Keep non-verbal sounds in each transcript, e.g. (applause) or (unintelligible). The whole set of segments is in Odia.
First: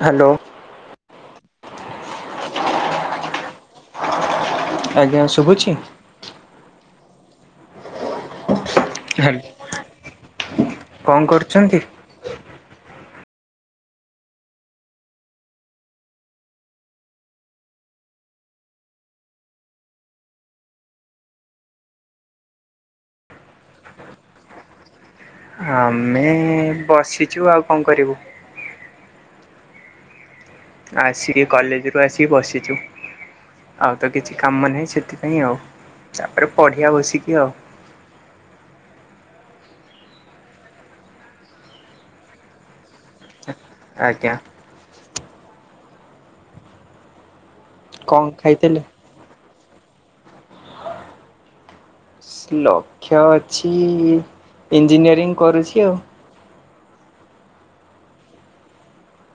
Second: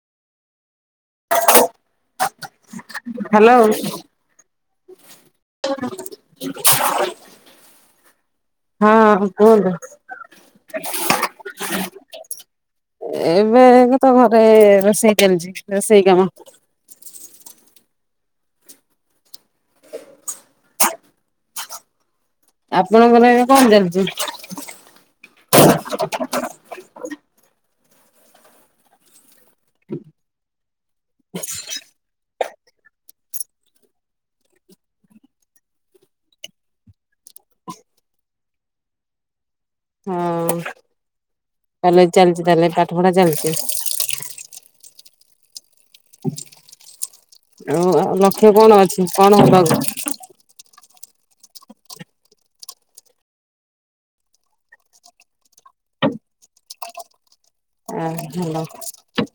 ହାଲୋ ହାଲୋ (unintelligible) ଆଜ୍ଞା, ଶୁଭୁଛି । ହଁ କହ? କଣ କରୁଛନ୍ତି? ଏବେ କ ତ ଘରେ ରୋଷେଇ ଚାଲିଛି, ରୋଷେଇ କାମ ଆପଣଙ୍କର ଏ କଣ ଚାଲିଛି? ଆମେ ବସିଛୁ ଆଉ କଣ କରିବୁ? ଆସିକି କଲେଜରୁୁ ଆସିକି ବସିଛୁ ଆଉ ତ କିଛି କାମ ନାହିଁ ସେଥିପାଇଁ ଆଉ, ତାପରେ ପଢିଆ ବସିକି ଆଉ (inaudible) ହଁ ତାହେଲେ ଚାଲିଚିତାହେଲେ, ପାଠ ପଢା ଚାଲିଚି ଆଜ୍ଞା ଆଉ ଆଉ କଣ ଲକ୍ଷ୍ୟ କଣ ଖାଇଥିଲେ? ଅଛି କଣ ହବା? ହ ଲକ୍ଷ୍ୟ ଅଛି ଇଞ୍ଜିନିୟରିଂ କରୁଛି ଆଉ ଆ ଭଲ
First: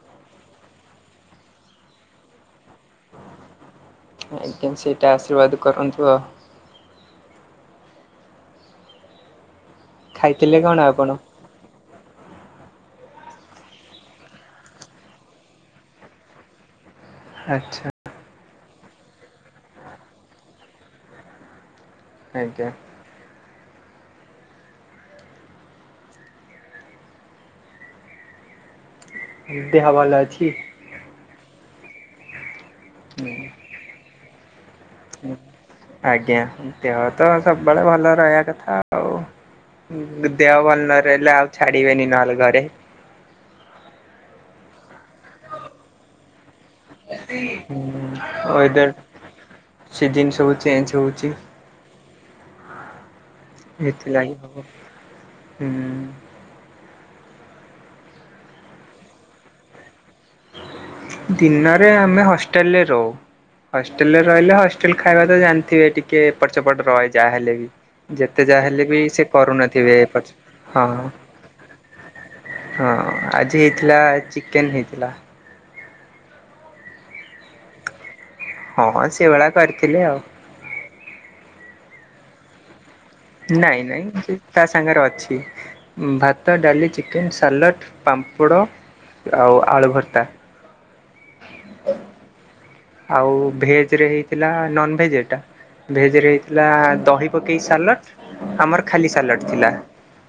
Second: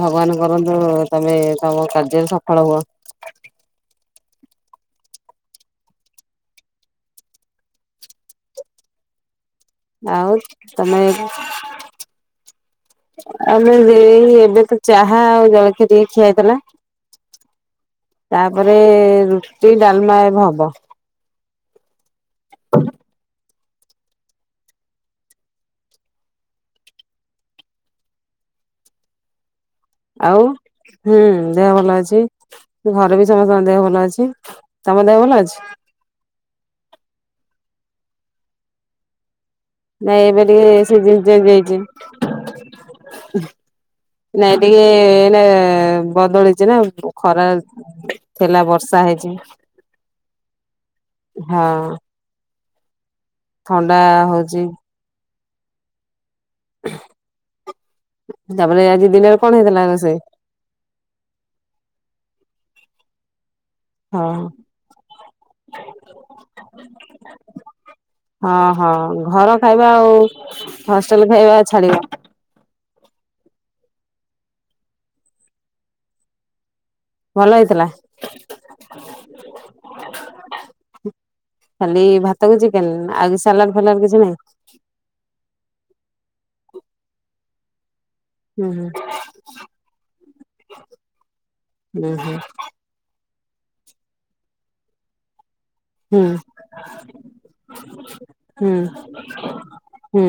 ଭଗବାନ କରନ୍ତୁ ତମେ ତମ କାର୍ଯ୍ୟରେ ସଫଳ ହୁଅ ଆଜ୍ଞା, ସେଇଟା ଆଶୀର୍ବାଦ କରନ୍ତୁ ଆଉ ଆଉ ଖାଇଥିଲେ କଣ ତମେ ଆପଣ? ଆମେ ଯ ଏବେ ତ ଚାହା ଆଉ ଜଳଖିଆ ଟିକେ ଖିଆ ହେଇଥିଲା । ଆଚ୍ଛା। ତାପରେ ରୁଟି ଡାଲମା ଏବେ ହବ। ଆଜ୍ଞା। ଦେହ ଭଲ ଆଉ ଅଛି? ହୁଁ ଦେହ ଭଲ ଅଛି ଘରେ ବି ସମସ୍ତଙ୍କ ଦେହ ଭଲ ଅଛି। ତମ ଦେହ ଭଲ ଅଛି? ଆଜ୍ଞା ଦେହ ତ ସବୁବେଳେ ଭଲ ରହିବା କଥା ଆଉ। ନାଇଁ ଏବେ ଦେହ ଟିକେ ଭଲ ସିଜିନ ନରହିଲେ ଚେଞ୍ଜ ଆଉ ହେଇଛି। ଛାଡିବେନି ନହେଲେ ଘରେ। ନାଇଁ ଟିକେ ଏନା ବଦଳି ଯେ ନା ଖରା ଥିଲା ବର୍ଷା ହେଇଚି। ସିଜିନ ସବୁ ଚେଞ୍ଜ ହଉଚି। ଥଣ୍ଡା ହଉଚି। ହୁଁ। ତାପରେ ଆଜି ଦିନରେ କଣ ହେଇଥିଲା ରୋଷେଇ? ଦିନରେ ଆମେ ହଷ୍ଟେଲରେ ରହୁ। ହଷ୍ଟେଲରେ ହଁ ରହିଲେ ହଷ୍ଟେଲ ଖାଇବା ତ ଜାଣିଥିବେ ଟିକେ ଏପଟ ସେପଟ ରହେ ଯାହାହେଲେ ବି। ଯେତେ ହଁ ଯାହା ହେଲେ ହଁ ବି ସେ ଘର ଖାଇବା କରୁନଥିବେ ଆଉ ପ ହଁ। ହଷ୍ଟେଲ ଖାଇବା ଛାଡିବ ହଁ ଆଜି ହେଇଥିଲା ଚିକେନ୍ ହେଇଥିଲା। ଭଲ ହେଇଥିଲା। ହଁ ସେ ଭଳିଆ କରିଥିଲେି ଆଉ। କଇଛ କେନେ ନାଇଁ ନାଇଁ ତା ସାଙ୍ଗରେ ଅଛି ଭାତ ଡାଲି ଚିକେନ ସାଲଡ। ପାମ୍ପଡ଼ ହୁଁ ଆଉ ଆଳୁ ଭର୍ତ୍ତା। ହ ହୁଁ। ଆଉ ଭେଜରେ ହେଇଥିଲା ନନ ଭେଜ ଏଇଟା ହୁଁ ଭେଜରେ ହେଇଥିଲା ଦହି ପକେଇ ସାଲଡ଼ ହୁଁ ଆମର ଖାଲି ସାଲଡ଼ ଥିଲା। ହୁଁ।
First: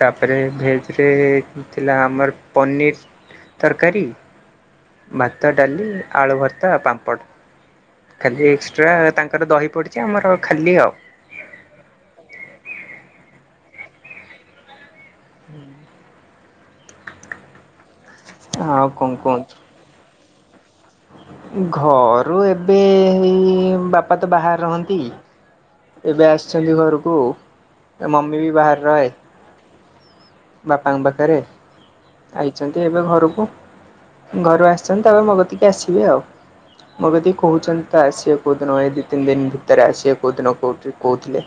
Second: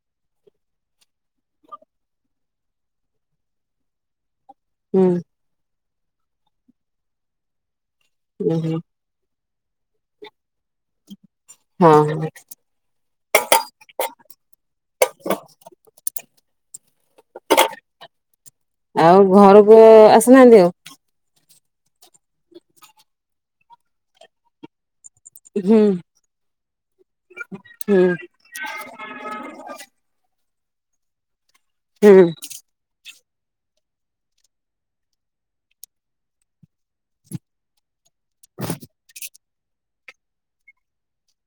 ତାପରେ ଭେଜରେ ଥିଲା ଆମର ପନିର୍ ତରକାରୀ। ହୁଁ ଭାତ ଡାଲି ଆଳୁ ଭର୍ତା ପାମ୍ପଡ ଖାଲି ହୁଁ ହୁଁ ଏକ୍ସଟ୍ରା ତାଙ୍କ ତାରେ ଦହି ପଡିଛି ଆମର ଖାଲି ଆଉ। ହଁ ହ। ହୁଁ। କଣ ଆଉ କୁହନ୍ତୁ? ଘରକୁ ଆସୁନାହାନ୍ତି ଆଉ? ଘରୁ ଏବେଇ ବାପା ତ ବାହାରେ ରହନ୍ତି। ହୁଁ ଏବେ ଆସିଚନ୍ତି ଘରକୁ ହୁଁ ଏ ମମି ବି ବାହାରେ ରହେ। ବାପାଙ୍କ ପାଖରେ, ହୁଁ ଆଇଚନ୍ତି ଏବେ ଘରୁ ହ ଘରୁ ଆସିଚନ୍ତି ତାପରେ ମୋ କତିକି ଆସିବେ, ଆଉ ମୋ କତିି କହୁଚନ୍ତି ତ ଆସିବା କଉଦିନ ଏଇ ଦି ତିନ ଦିନ ଭିତରେ ଆସିବେ କୋଉ ଦିନ କୋଉଠି କହୁଥିଲେ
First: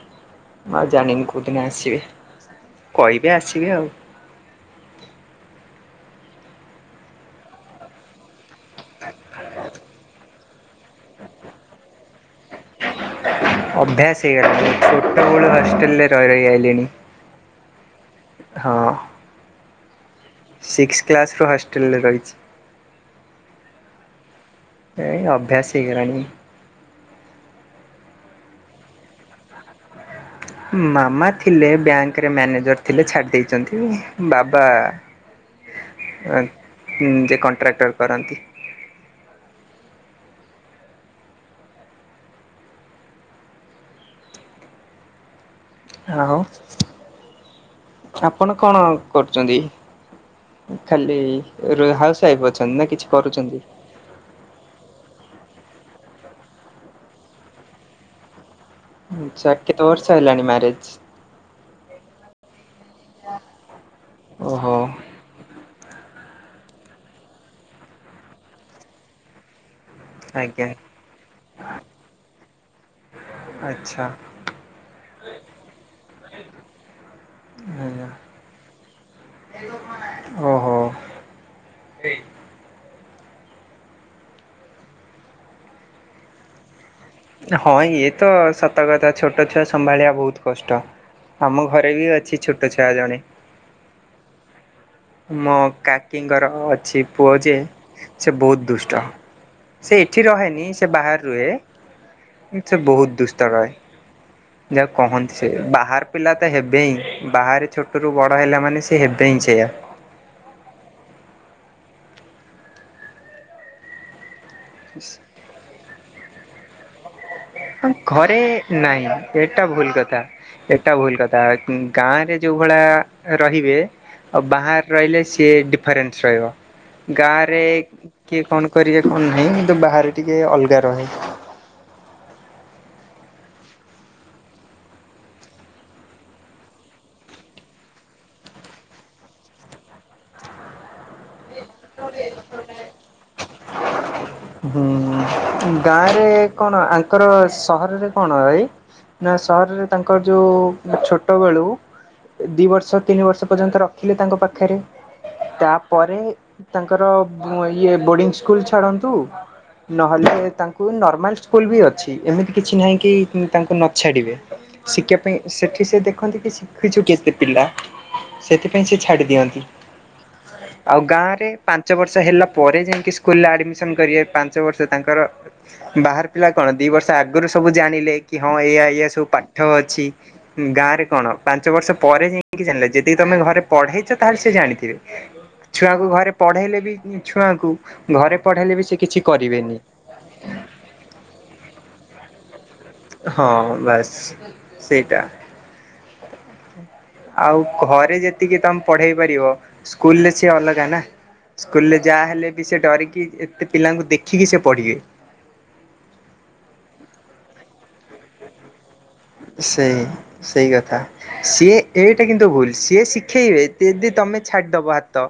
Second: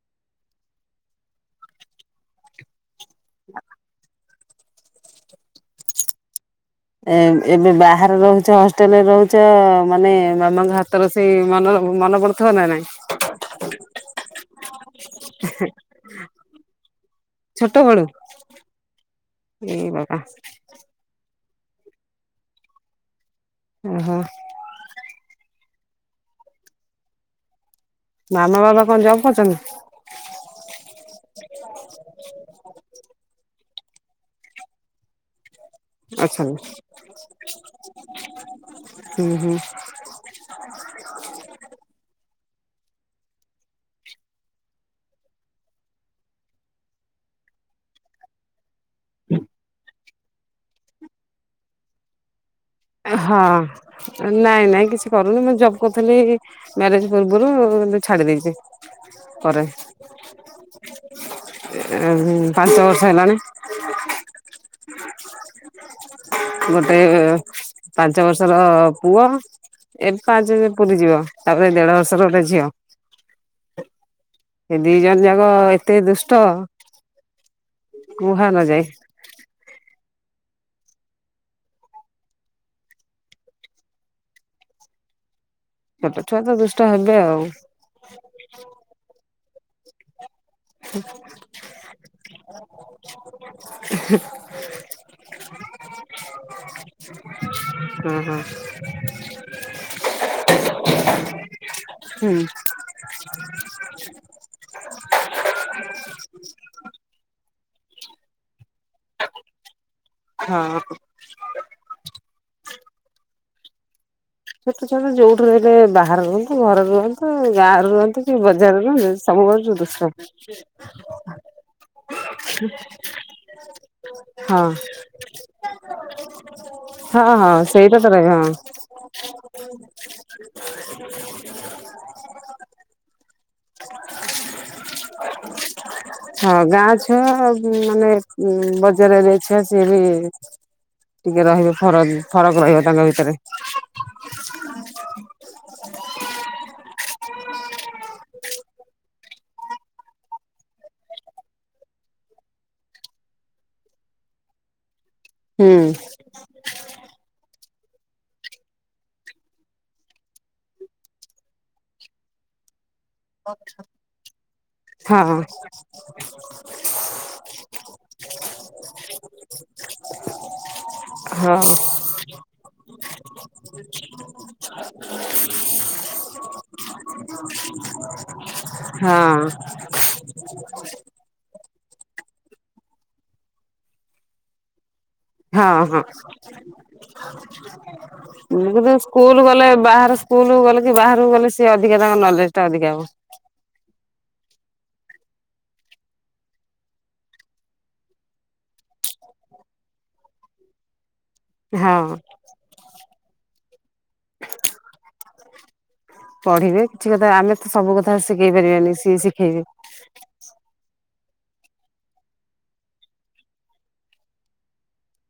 ମା ଜାଣିନି କୋଉ ଦିନ ଆସିବେ? କହିବି ଆସିବି ଆଉ। ଏ ଏବେ ବାହାରେ ରହୁଚ ହଷ୍ଟେଲରେ ରହୁଚ ମାନେ ମାମାଙ୍କ ହାତର ସେଇ ମନ ମନ ପଡୁଥିବ ନା ନାଇଁ? ଅଭ୍ୟାସ ହେଇ ଗଲାଣି, ଛୋଟ ବଳୁ ହଷ୍ଟଲରେ ରହି ରହି ଆଇଲିଣି। ହଁ। ଏଇ ବାକା ସିକ୍ସ କ୍ଲାସ୍ ରୁ ହଷ୍ଟେଲରେ ଓହୋ ରହିଚି। ଏଇ ଅଭ୍ୟାସ ହେଇଗଆଣି। ମାମା ବାବା କଣ ଜବ୍ କରୁଚନ୍ତି? ମାମା ଥିଲେ ବ୍ୟାଙ୍କରେ ମ୍ୟାନେଜର ଥିଲେ ଛାଡି ଦେଇଚନ୍ତି। ବାବା ଅଛନ୍ତି ଯେ କଣ୍ଟ୍ରାକ୍ଟର କରନ୍ତି। ହୁଁ ହୁଁ। ଆଉ ଆପଣ କଣ କରୁଚନ୍ତି? ଖାଲି ର ହାଉସ୍ ୱାଇଫ ଅଛ ହଁ ନାଇଁ ନାଇଁ କିଛି କରୁନି ମୁଁ ଜବ୍ କରୁଥୁଲି। ମ୍ୟାରେଜ ପୂର୍ବରୁ ଏବେ ଛାଡି ଦେଇଚି। ଚା କେ ବର୍ଷ ହେଲାଣି ମ୍ୟାରେଜ? ପାଞ୍ଚ ବର୍ଷ ହେଲାଣି। ଓହୋ। ଗୋଟେ ପାଞ୍ଚ ବର୍ଷର ପୁଅ। ଏବେ ପାଞ୍ଚ ଆଜ୍ଞା ପୁରୀ ଯିବ ତାପରେ ଦେଢ ବର୍ଷର ଗୋଟେ ଝିଅ। ଆଚ୍ଛା ଏ ଦି ଜଣ ଯାକ ଏତେ ଦୁଷ୍ଟ। ଆଜ୍ଞା। କୁହା ନ ଯାଏ। ଓହୋ। ଛୋଟ ଛୁଆ ତ ଦୁଷ୍ ହଁ ଇଏ ତ ସତ କଥା ଛୋଟ ଛୁଆ ସମ୍ଭାଳିବା ବହୁତ କଷ୍ଟ ଆମ ଘରେ ବି ଅଛି ଛୋଟ ଛୁଆ ଜଣେ। ମୋ କାକିଙ୍କର ଅଛି ପୁଅ ଯେ ହୁଁ ସେ ହୁଁ ବହୁତ ଦୁଷ୍ଟ। ସେ ଏଠି ରହେନି ସେ ବାହାରେ ରୁହେ ସେ ବହୁତ ଦୁଷ୍ଟ କାଳେ। ଯାହା କହନ୍ତି ସେ ବାହାର ପିଲା ତ ହେବେ ହିଁ ବାହାରେ ଛୋଟ ରୁ ବଡ ହେଲା ମାନେ ସେ ସେ ହେବେ ହିଁ ସେଇଆ। ହଁ। ଛୋଟ ଛୁଆ ନା ଯୋଉଠୁ ରହିଲେ ବାହାରେ ରୁହନ୍ତୁ ଘରେ ରୁହନ୍ତୁ। ଗାଁ ରୁହନ୍ତୁ କି ଘରେ ବଜାରରୁ ନାହିଁ ରୁହନ୍ତି ଏଟା ସବୁବେଳେ ଭୁଲ ଦୁଷ୍ଟ। କଥା। ଘରେ ଯୋଉ ଭଳି ରହିବେ ଆଉ ହଁ ବାହାରେ ରହିଲେ ସିଏ ଡିଫରେନ୍ସ ରହିବ। ହଁ ଗାଁ ହଁ ରେ ସେଇଟା ତ ରହିବ କିଏ ହଁ କଣ କରିବେ କଣ ନାହିଁ କିନ୍ତୁ ବାହାରେ ଟିକେ ଅଲଗା ରହେ। ହଁ ଗାଁ ଛୁଅ ମାନେ ବଜାରରେ ଛୁଆ ସିଏ ବି ହ ଫରକ୍ ଫରକ୍ ରହିବ ତାଙ୍କ ଭିତରେ। ହ ହୁଁ ଗାଁ ରେ କଣ ଆଙ୍କର ସହରରେ କଣ ରାଇ ନା ସହରରେ ତାଙ୍କର ଯୋଉ ଛୋଟ ବେଳୁ ଦି ବର୍ଷ ତିନି ବର୍ଷ ପର୍ଯ୍ୟନ୍ତ ରଖିଲେ ତାଙ୍କ ପାଖରେ ହୁଁ ତାପରେ ତାଙ୍କର ଇଏ ବୋର୍ଡିଙ୍ଗ ସ୍କୁଲ ଛାଡ଼ନ୍ତୁ। ନହେଲେ ତାଙ୍କୁ ନର୍ମାଲ ସ୍କୁଲ ବି ଅଛି ଏମିତି କିଛି ନାହିଁ କି ତାଙ୍କୁ ନଛାଡ଼ିବେ। ଶିକିବା ହଁ ପାଇଁ ସେଠି ସେ ଦେଖନ୍ତି କି ଶିଖିଛୁ କେତେ ପିଲା। ସେଥିପାଇଁ ସେ ଛାଡି ଦିଅନ୍ତି ଆଉ ଗାଁରେ। ହଁ ପାଞ୍ଚ ବର୍ଷ ହେଲା ପରେ ଯାଇଁକି ସ୍କୁଲରେ ଆଡମିସନ କରିବେ ପାଞ୍ଚ ବର୍ଷ ତାଙ୍କର ବାହାର ପିଲା କଣ କଣ ଦି ବର୍ଷ ଆଗରୁ ସବୁ ଜାଣିଲେ କି ହଁ ଏଇ ଏଇଆ ସବୁ ହଁ। ପାଠ ଅଛି ଗାଁ ରେ କଣ? ପାଞ୍ଚ ବର୍ଷ ପରେ ଯାଇକି ଜାଣିଲେ ଯେତିକି ତମେ ଘରେ ପଢ଼େଇଛ ତାହେଲେ ସିଏ ଜାଣିଥିବେ। ହଁ ହଁ। ଛୁଆଙ୍କୁ ଘରେ ପଢେଇଲେ ବି ଛୁଆଙ୍କୁ ଘରେ ମୁଁ ପଢେଇଲେ ବି କିନ୍ତୁ ସେ କିଛି ସ୍କୁଲ ଗଲେ କରିବେନି। ବାହାର ସ୍କୁଲ ଗଲେ କି ବାହାରକୁ ଗଲେ ସେ ଅଧିକା ତାଙ୍କ ନଲେଜ ଟା ଅଧିକା ହବ। ହଁ ବାସ୍ ସେଇଟା। ଆଉ ଘରେ ଯେତିକି ତମେ ପଢେଇ ପାରିବ ସ୍କୁଲ ରେ ସି ଅଲଗା ନା। ସ୍କୁଲ ରେ ହଁ। ଯାହା ହେଲେ ବି ସେ ଡରିକି ଏତେ ପିଲାଙ୍କୁ ଦେଖିକି ସେ ପଢିବେ। ପଢିବେ କିଛି କଥା ଆମେ ତ ସବୁ କଥା ଶିଖେଇ ପାରିବାନି। ସିଏ ଶିଖେଇବେ। ସେଇ ସେଇ କଥା। ସିଏ ଏଇଟା କିନ୍ତୁ ଭୁଲ ସିଏ ଶିଖେଇବେଦି ଜେଦି ତମେ ଛାଡିଦବ ହାତ।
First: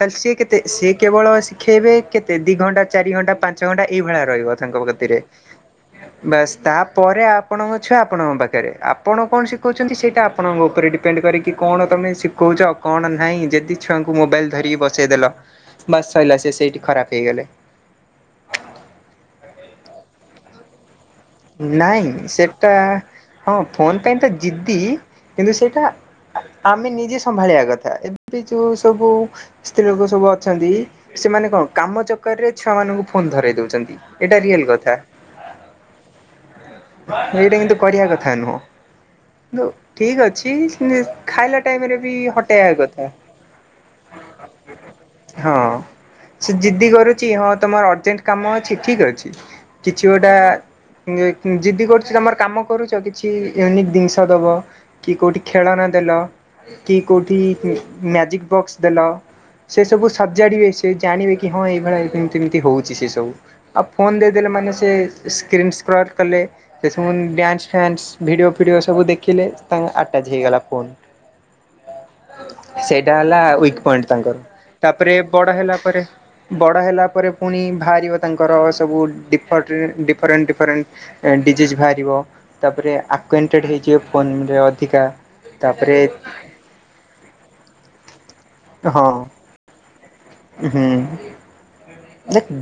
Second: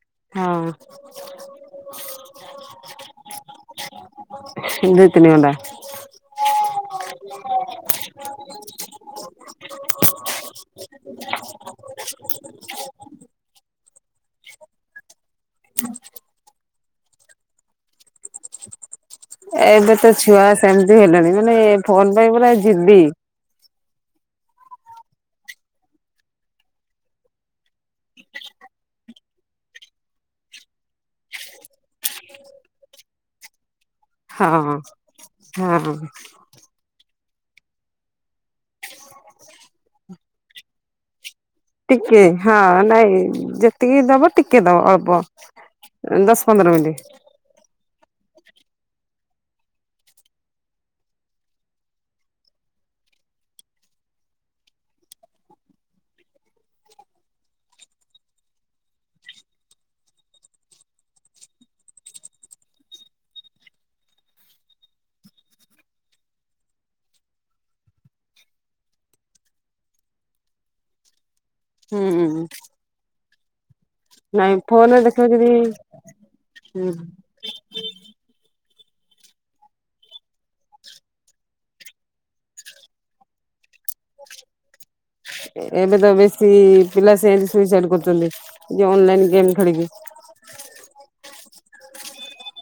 ତାହଲେ ସି କେତେ ହଁ ସିଏ କେବଳ ଶିଖେଇବେ କେତେ ଦି ଘଣ୍ଟା ଚାରି ଘଣ୍ଟା ପାଞ୍ଚ ଘଣ୍ଟା ଏଇଭଳିଆ ରହିବ ତାଙ୍କ ପାଖ ଏତ୍ନି କଣ୍ଡା (unintelligible) ବାସ୍, ତାପରେ ଆପଣଙ୍କ ଛୁଆ ଆପଣଙ୍କ ପାଖରେ, ଆପଣ କଣ ଶିଖଉଛନ୍ତି ସେଇଟା ଆପଣଙ୍କ ଉପରେ ଡିପେଣ୍ଡ କରେ, କି କଣ ତମେ ଶିଖଉଛ କଣ? ନାଇଁ ଯଦି ଛୁଆଙ୍କୁ ମୋବାଇଲ ଧରିକି ବସେଇଦେଲ ବାସ ସଇଲା ସେଇଠି ଖରାପ ହେଇଗଲେ ଏବେ ତ ଛୁଆ ସେମିତି ହେନି ମାନେ ନାଇଁ ଫୋନ ପାଇଁ ପୁରା ସେଟା ଯିଦି ହଁ ଫୋନ୍ ପାଇଁ ତ ଜିଦ୍ଦି କିନ୍ତୁ ସେଇଟା ଆମେ ନିଜେ ସମ୍ଭାଳିବା କଥା, ଏବେ ବି ଯୋଉ ସବୁ ସ୍ତ୍ରୀ ଲୋକ ସବୁ ଅଛନ୍ତି ସେମାନେ କଣ କାମ ଚକର ରେ ଛୁଆମାନଙ୍କୁ ଫୋନ ଧରାଇ ଦଉଛନ୍ତି । ହଁ ହ ଏଇଟା କିନ୍ତୁ କରିବା କଥା ନୁହଁ କିନ୍ତୁ ଠିକ ଅଛି । ଖାଇଲା ଟାଇମରେ ବି ଟିକେ ହଁ ହଟେଇବା କଥା, ନାଇଁ ଯେତିକି ଦବ ଟିକେ ଦବ ଅଳ୍ପ। ହଁ ଦଶ - ସେ ପନ୍ଦର ଜିଦ୍ଦି ମିନିଟ୍ କରୁଛି, ହଁ ତମର ଅର୍ଜେଣ୍ଟ କାମ ଅଛି ଠିକ ଅଛି, କିଛି ଗୋଟା ଜିଦି କରୁଛି ତମର କାମ କରୁଛ, କିଛି ୟୁନିକ ଜିନିଷ ଦବ, କି କୋଉଠି ଖେଳନା ଦେଲେ କି କଉଠି ମ୍ୟାଜିକ ବକ୍ସ ଦେଲ ସେ ସବୁ ସଜାଡିବେ, ସେ ଜାଣିବେ କି ହଁ ଏଇଭଳିଆ ଏମତି ଏମତି ହଉଛି ସେ ସବୁ, ଆଉ ଫୋନ ଦେଇଦେଲେ ମାନେ ସେ ସ୍କ୍ର (unintelligible) ପ୍ର (unintelligible) କଲେ ସେସବୁ ଡ୍ୟାନ୍ସ, ଫ୍ୟାନ୍ସ, ଭିଡ଼ିଓ ଫିଡ଼ିଓ ସବୁ ଦେଖିଲେ, ତାଙ୍କ ଆଟାଚ୍ ହେଇଗଲା ଫୋନ୍ ହ (unintelligible) ହୁଁ ହ (unintelligible) ତା ହେଲା (unintelligible) ତାଙ୍କର, ତାପରେ ଦେଖିବ ଯଦି ବଡ ହେଲା ପରେ, ବଡ ହୁଁ। ହେଲା ପରେ ପୁଣି ବାହାର ତାଙ୍କର ସବୁ ଡି ଡିଫରେଣ୍ଟ ଡିଫରେଣ୍ଟ ଡିଜିଜ୍ ବାହାରିବ, ତାପରେ ଆକ୍ୱାୱାଣ୍ଟେଡ୍ ହେଇଯିବ, ଫୋନ ଏବେ ତ ବେଶୀ ପିଲା ସେମତି ସୁଇସାଇଡ କରୁଛନ୍ତି, ହଁ ଅନଲାଇନ ଗେମ୍ ଖେଳ, ହୁଁ ।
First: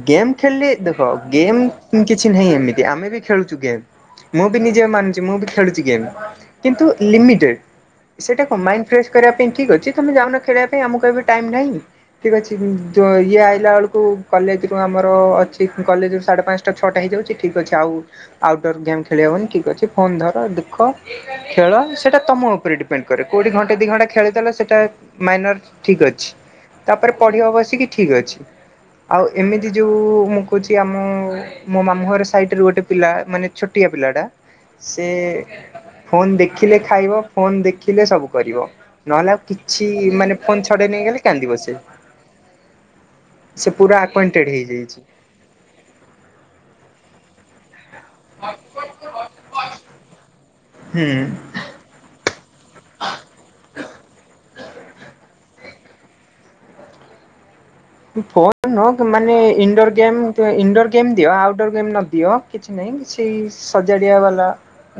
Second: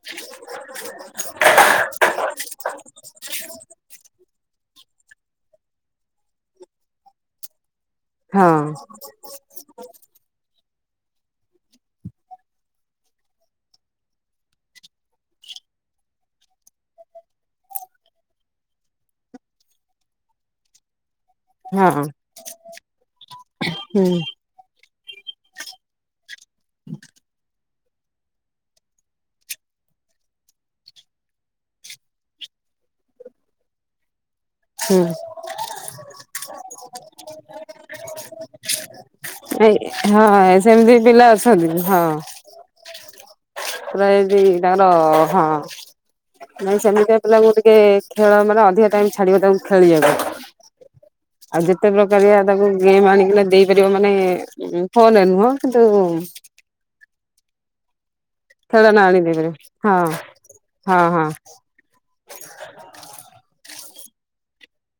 ଗେମ୍ ଖେଳିଲି ଦେଖ ଗେମ୍ କିଛି ନାହିଁ ଏମିତି ଆମେ ବି ଖେଳୁଛୁ ଗେମ୍। ମୁଁ ବି ନିଜେ ମାନୁଛି ମୁଁ ବି ଖେଳୁଛି ଗେମ୍ କିନ୍ତୁ ଲିମିଟେଡ । ସେଇଟା ହଁ କଣ ମାଇଣ୍ଡ ଫ୍ରେଶ କରିବା ପାଇଁ ଠିକ୍ ଅଛି ତମେ ଯାଉନ ଖେଳିବା ପାଇଁ ଆମକୁ ଏହବେ ଟାଇମ୍ମ ନାହିଁ ଠିକ ଅଛି ଇଏ ଆଇଲା ବେଳକୁ କଲେଜ ରୁ ଆମର ଅଛି କଲେଜ ରୁ ସାଢେ ପାଞ୍ଚଟା ଛଅଟା ହେଇଯାଉଛି ଠିକ୍ ଅଛି ଆଉ ଆଉଟଡୋର ଗେମ୍ ଖେଳିବା। ଭାଇ ଠିକ୍ ଅଛି ଫୋନ୍ ଧର ଦେଖ। ଖେଳ ହଁ ସେଇଟା ତମ ଉପରେ ଡିପେଣ୍ଡ କରେ କୋଉଠି ଘଣ୍ଟେ ଦି ହୁଁ ଘଣ୍ଟା ଖେଳିଦେଲେ ସେଟା ମାଇନର ଠିକ୍‌ ଅଛି ତାପରେ ପଢିବା ବସିକି ଠିକ ଅଛି। ଆଉ ଏମିତି ଯୋଉ ମୁଁ କହୁଛି ଆମ ମୋ ମାମୁଁ ଘର ସାଇଟରେ ଗୋଟେ ପିଲା ମାନେ ଛୋଟିଆ ପିଲା ହେଟା ହୁଁ। ସେ ଫୋନ୍‌ ଦେଖିଲେ ଖାଇବ ଫୋନ୍‌ ଦେଖିଲେ ସବୁ କରିବ। ନହେଲେ ଆଉ ନାଇଁ କିଛି ମାନେ ହଁ ଫୋନ ଛଡେଇ ସେମିତି ନେଇଗଲେ ପିଲା କାନ୍ଦିବ ଅଛନ୍ତି ସେ। ହଁ। ସେ ପୁରା ଏଇ ଆକ୍ୱାଣ୍ଟେଡ୍ ଯୋଉ ତାଙ୍କର ହେଇଯାଇଛି। ହଁ (inaudible) ନାଇ ସେମିତି ପିଲାଙ୍କୁ ଟିକେ ଖେଳ ମାନେ ଅଧିକ ଟାଇମ ଛାଡିବ ତାଙ୍କୁକୁ ଖେଳିବାକୁ। ହୁଁ। ଆଉ ଯେତେ ପ୍ରକାରଆ ତାକୁ ଗେମ୍ ଆଣିକି ଦେଇପାରିବ ମାନେ ଫୋନରେ ନୁହଁ। ଦେଇଦେଉ ଫୋନ ଆଣି ମାନେ ଦେଇପାରିବ ଇଣ୍ଡୋର ହଁ ଗେମ୍ ଇଣ୍ଡୋର ହଁ ଗେମ୍ ହଁ ଦିଅ ଆଉଟଡୋର ଗେମ୍ ନ ଦିଅ କିଛି ନାହିଁ। ସେଇ ସଜାଡିଆ ବାଲା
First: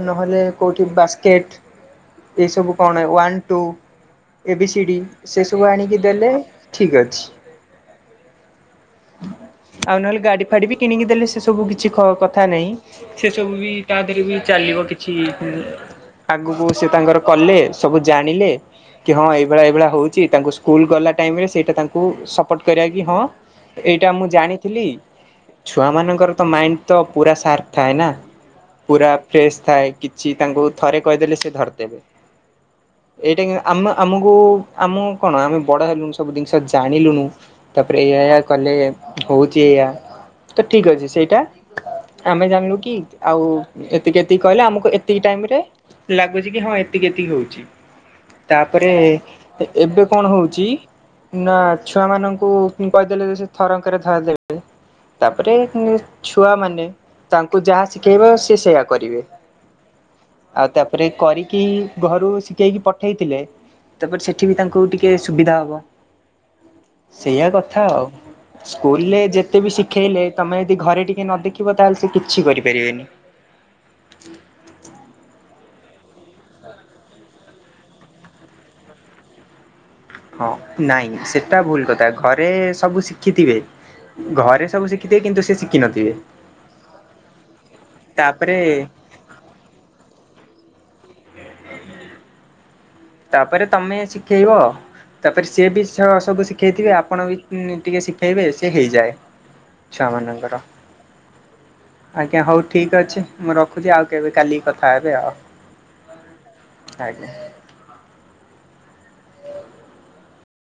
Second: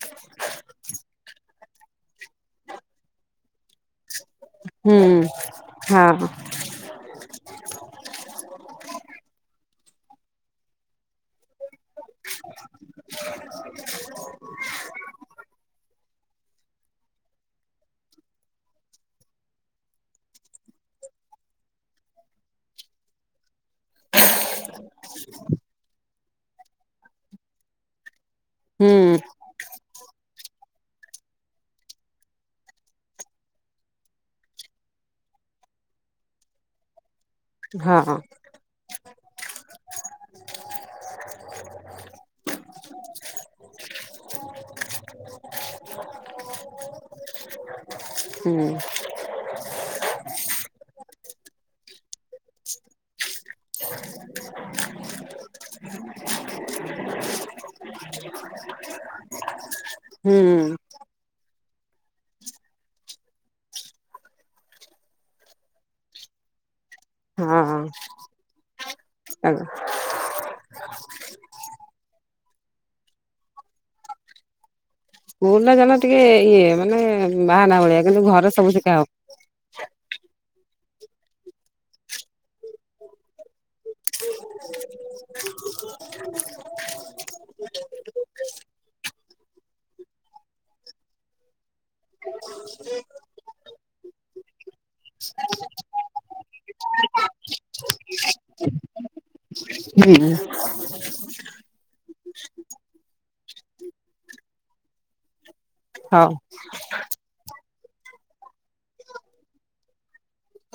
ନହେଲେ କେଉଁଠି ବାସ୍କେଟ୍। ଏଇସବୁ କଣ one two. A B C D ହୁଁ। ସେ ସବୁ ଆଣିକି ହଁ ଦେଲେ ଠିକ୍ ଅଛି। (inaudible) ଆଉ ନହେଲେ ଗାଡି ଫାଡି ବି କିଣିକି ଦେଲେ ସେ ସବୁ କିଛି କିଛି କଥା ନାହିଁ ସେସବୁ ବି ତା ଦେହରେ ବି ଚାଲିବ କିଛି ଆଗକୁ ସେ ତାଙ୍କର କଲେ ସବୁ ଜାଣିଲେ କି ହଁ ଏଇଭଳିଆ ଏଇଭଳିଆ ହଉଛି ତାଙ୍କୁ ସ୍କୁଲ ଗଲା ଟାଇ ହୁଏ ତାଙ୍କୁ ସପଟ କରିବା କି ହଁ ଏଇଟା ମୁଁ ଜାଣିଥିଲି ଛୁଆ ମାନଙ୍କର ମାଇଣ୍ଡ ତ ପୁରା ସାର୍ପ ଥାଏ ନା ହୁଁ ପୁରା ଫ୍ରେଶ ଥାଏ। କି ତ ଚି ତାଙ୍କୁ ଥରେ କହିଦେଲେ ସେ ଧରିଦେବେ। ଏଇଟା ଆମ ଆମକୁ ଆମକୁ କଣ ଆମେ ବଡ ହେଲୁନୁ ସବୁ ଜିନିଷ ଜାଣିଲୁଣୁ। ତାପରେ ହଁ ଏଇୟା ଏଇୟା କଲେ। ହଉଛି ଏଇଆ ତ ଠିକ୍‌ ଅଛି ସେଇଟା ଆମେ ଜାଣିଲୁ କି ଆଉ ଏତିକି ଏତିକି କହିଲେ ଆମକୁ ଏତିକି ଟାଇମରେ ଲାଗୁଛି କି ହଁ ଏତିକି ଏତିକି ହଉଛି। ହୁଁ ତାପରେ ଏବେ କଣ ହଉଛି ନା ଛୁଆ ମାନ କୁ କହିଦେଲେ ସେ ଥରଙ୍କରେ ଧରିଦେଲେ। ତାପରେ ଛୁଆ ମାନେ ତାଙ୍କୁ ଯାହା ଶିଖେଇବ ସେ ସେୟା କରିବେ। ଆଉ ହୁଁ। ତାପରେ କରି କି ଘରୁ ଶିଖେଇକି ପଠେଇଥିଲେ ତାପରେ ସେଠି ବି ତାଙ୍କୁ ଟିକେ ସୁବିଧା ହବ। (inaudible) ସେଇଆା ହଁ କଥା ଆଉ ସ୍କୁଲରେ ଯେତେ ବି ଶିଖେଇଲେ ତମେ ଯଦି ଘରେ ଟିକେ ନ ଦେଖିବ ତାହେଲେ ସେ କିଛି କରିପାରିବେନି। (inaudible) ମୁଁ ନଗଲେ ଇଏ ମାନେ ମାନେ ବାହାନା ଭଳିଆ କିନ୍ତୁ ଘରେ ସବୁ ଶିଖା ହବ। ହଁ ନାଇଁ ସେଟା ଭୁଲ କଥା ଘରେ ସବୁ ଶିଖିଥିବେ। ଘରେ ସବୁ ଶିଖିଥିବେ କିନ୍ତୁ ସେ ଶିଖିନଥିବେ। ତାପରେ। ତାପରେ ତମେ ଶିଖେଇବ ତାପରେ ସିଏ ବି ସ-ସବୁ ଶି ଶିଖେଇଥିବେ ଆପଣ ବି ଟିକେ ଶିଖେଇବେ ସେ ହେଇଯାଏ। ହୁଁ ଛୁଅମାନଙ୍କର ଆଜ୍ଞା ହୋଉ ଠିକଅଛି। ମୁଁ ରଖୁଚି ଆଉ କେବେ କାଲିକି କଥା ହେବି ଆଉ। ହଉ। ଆଜ୍ଞା।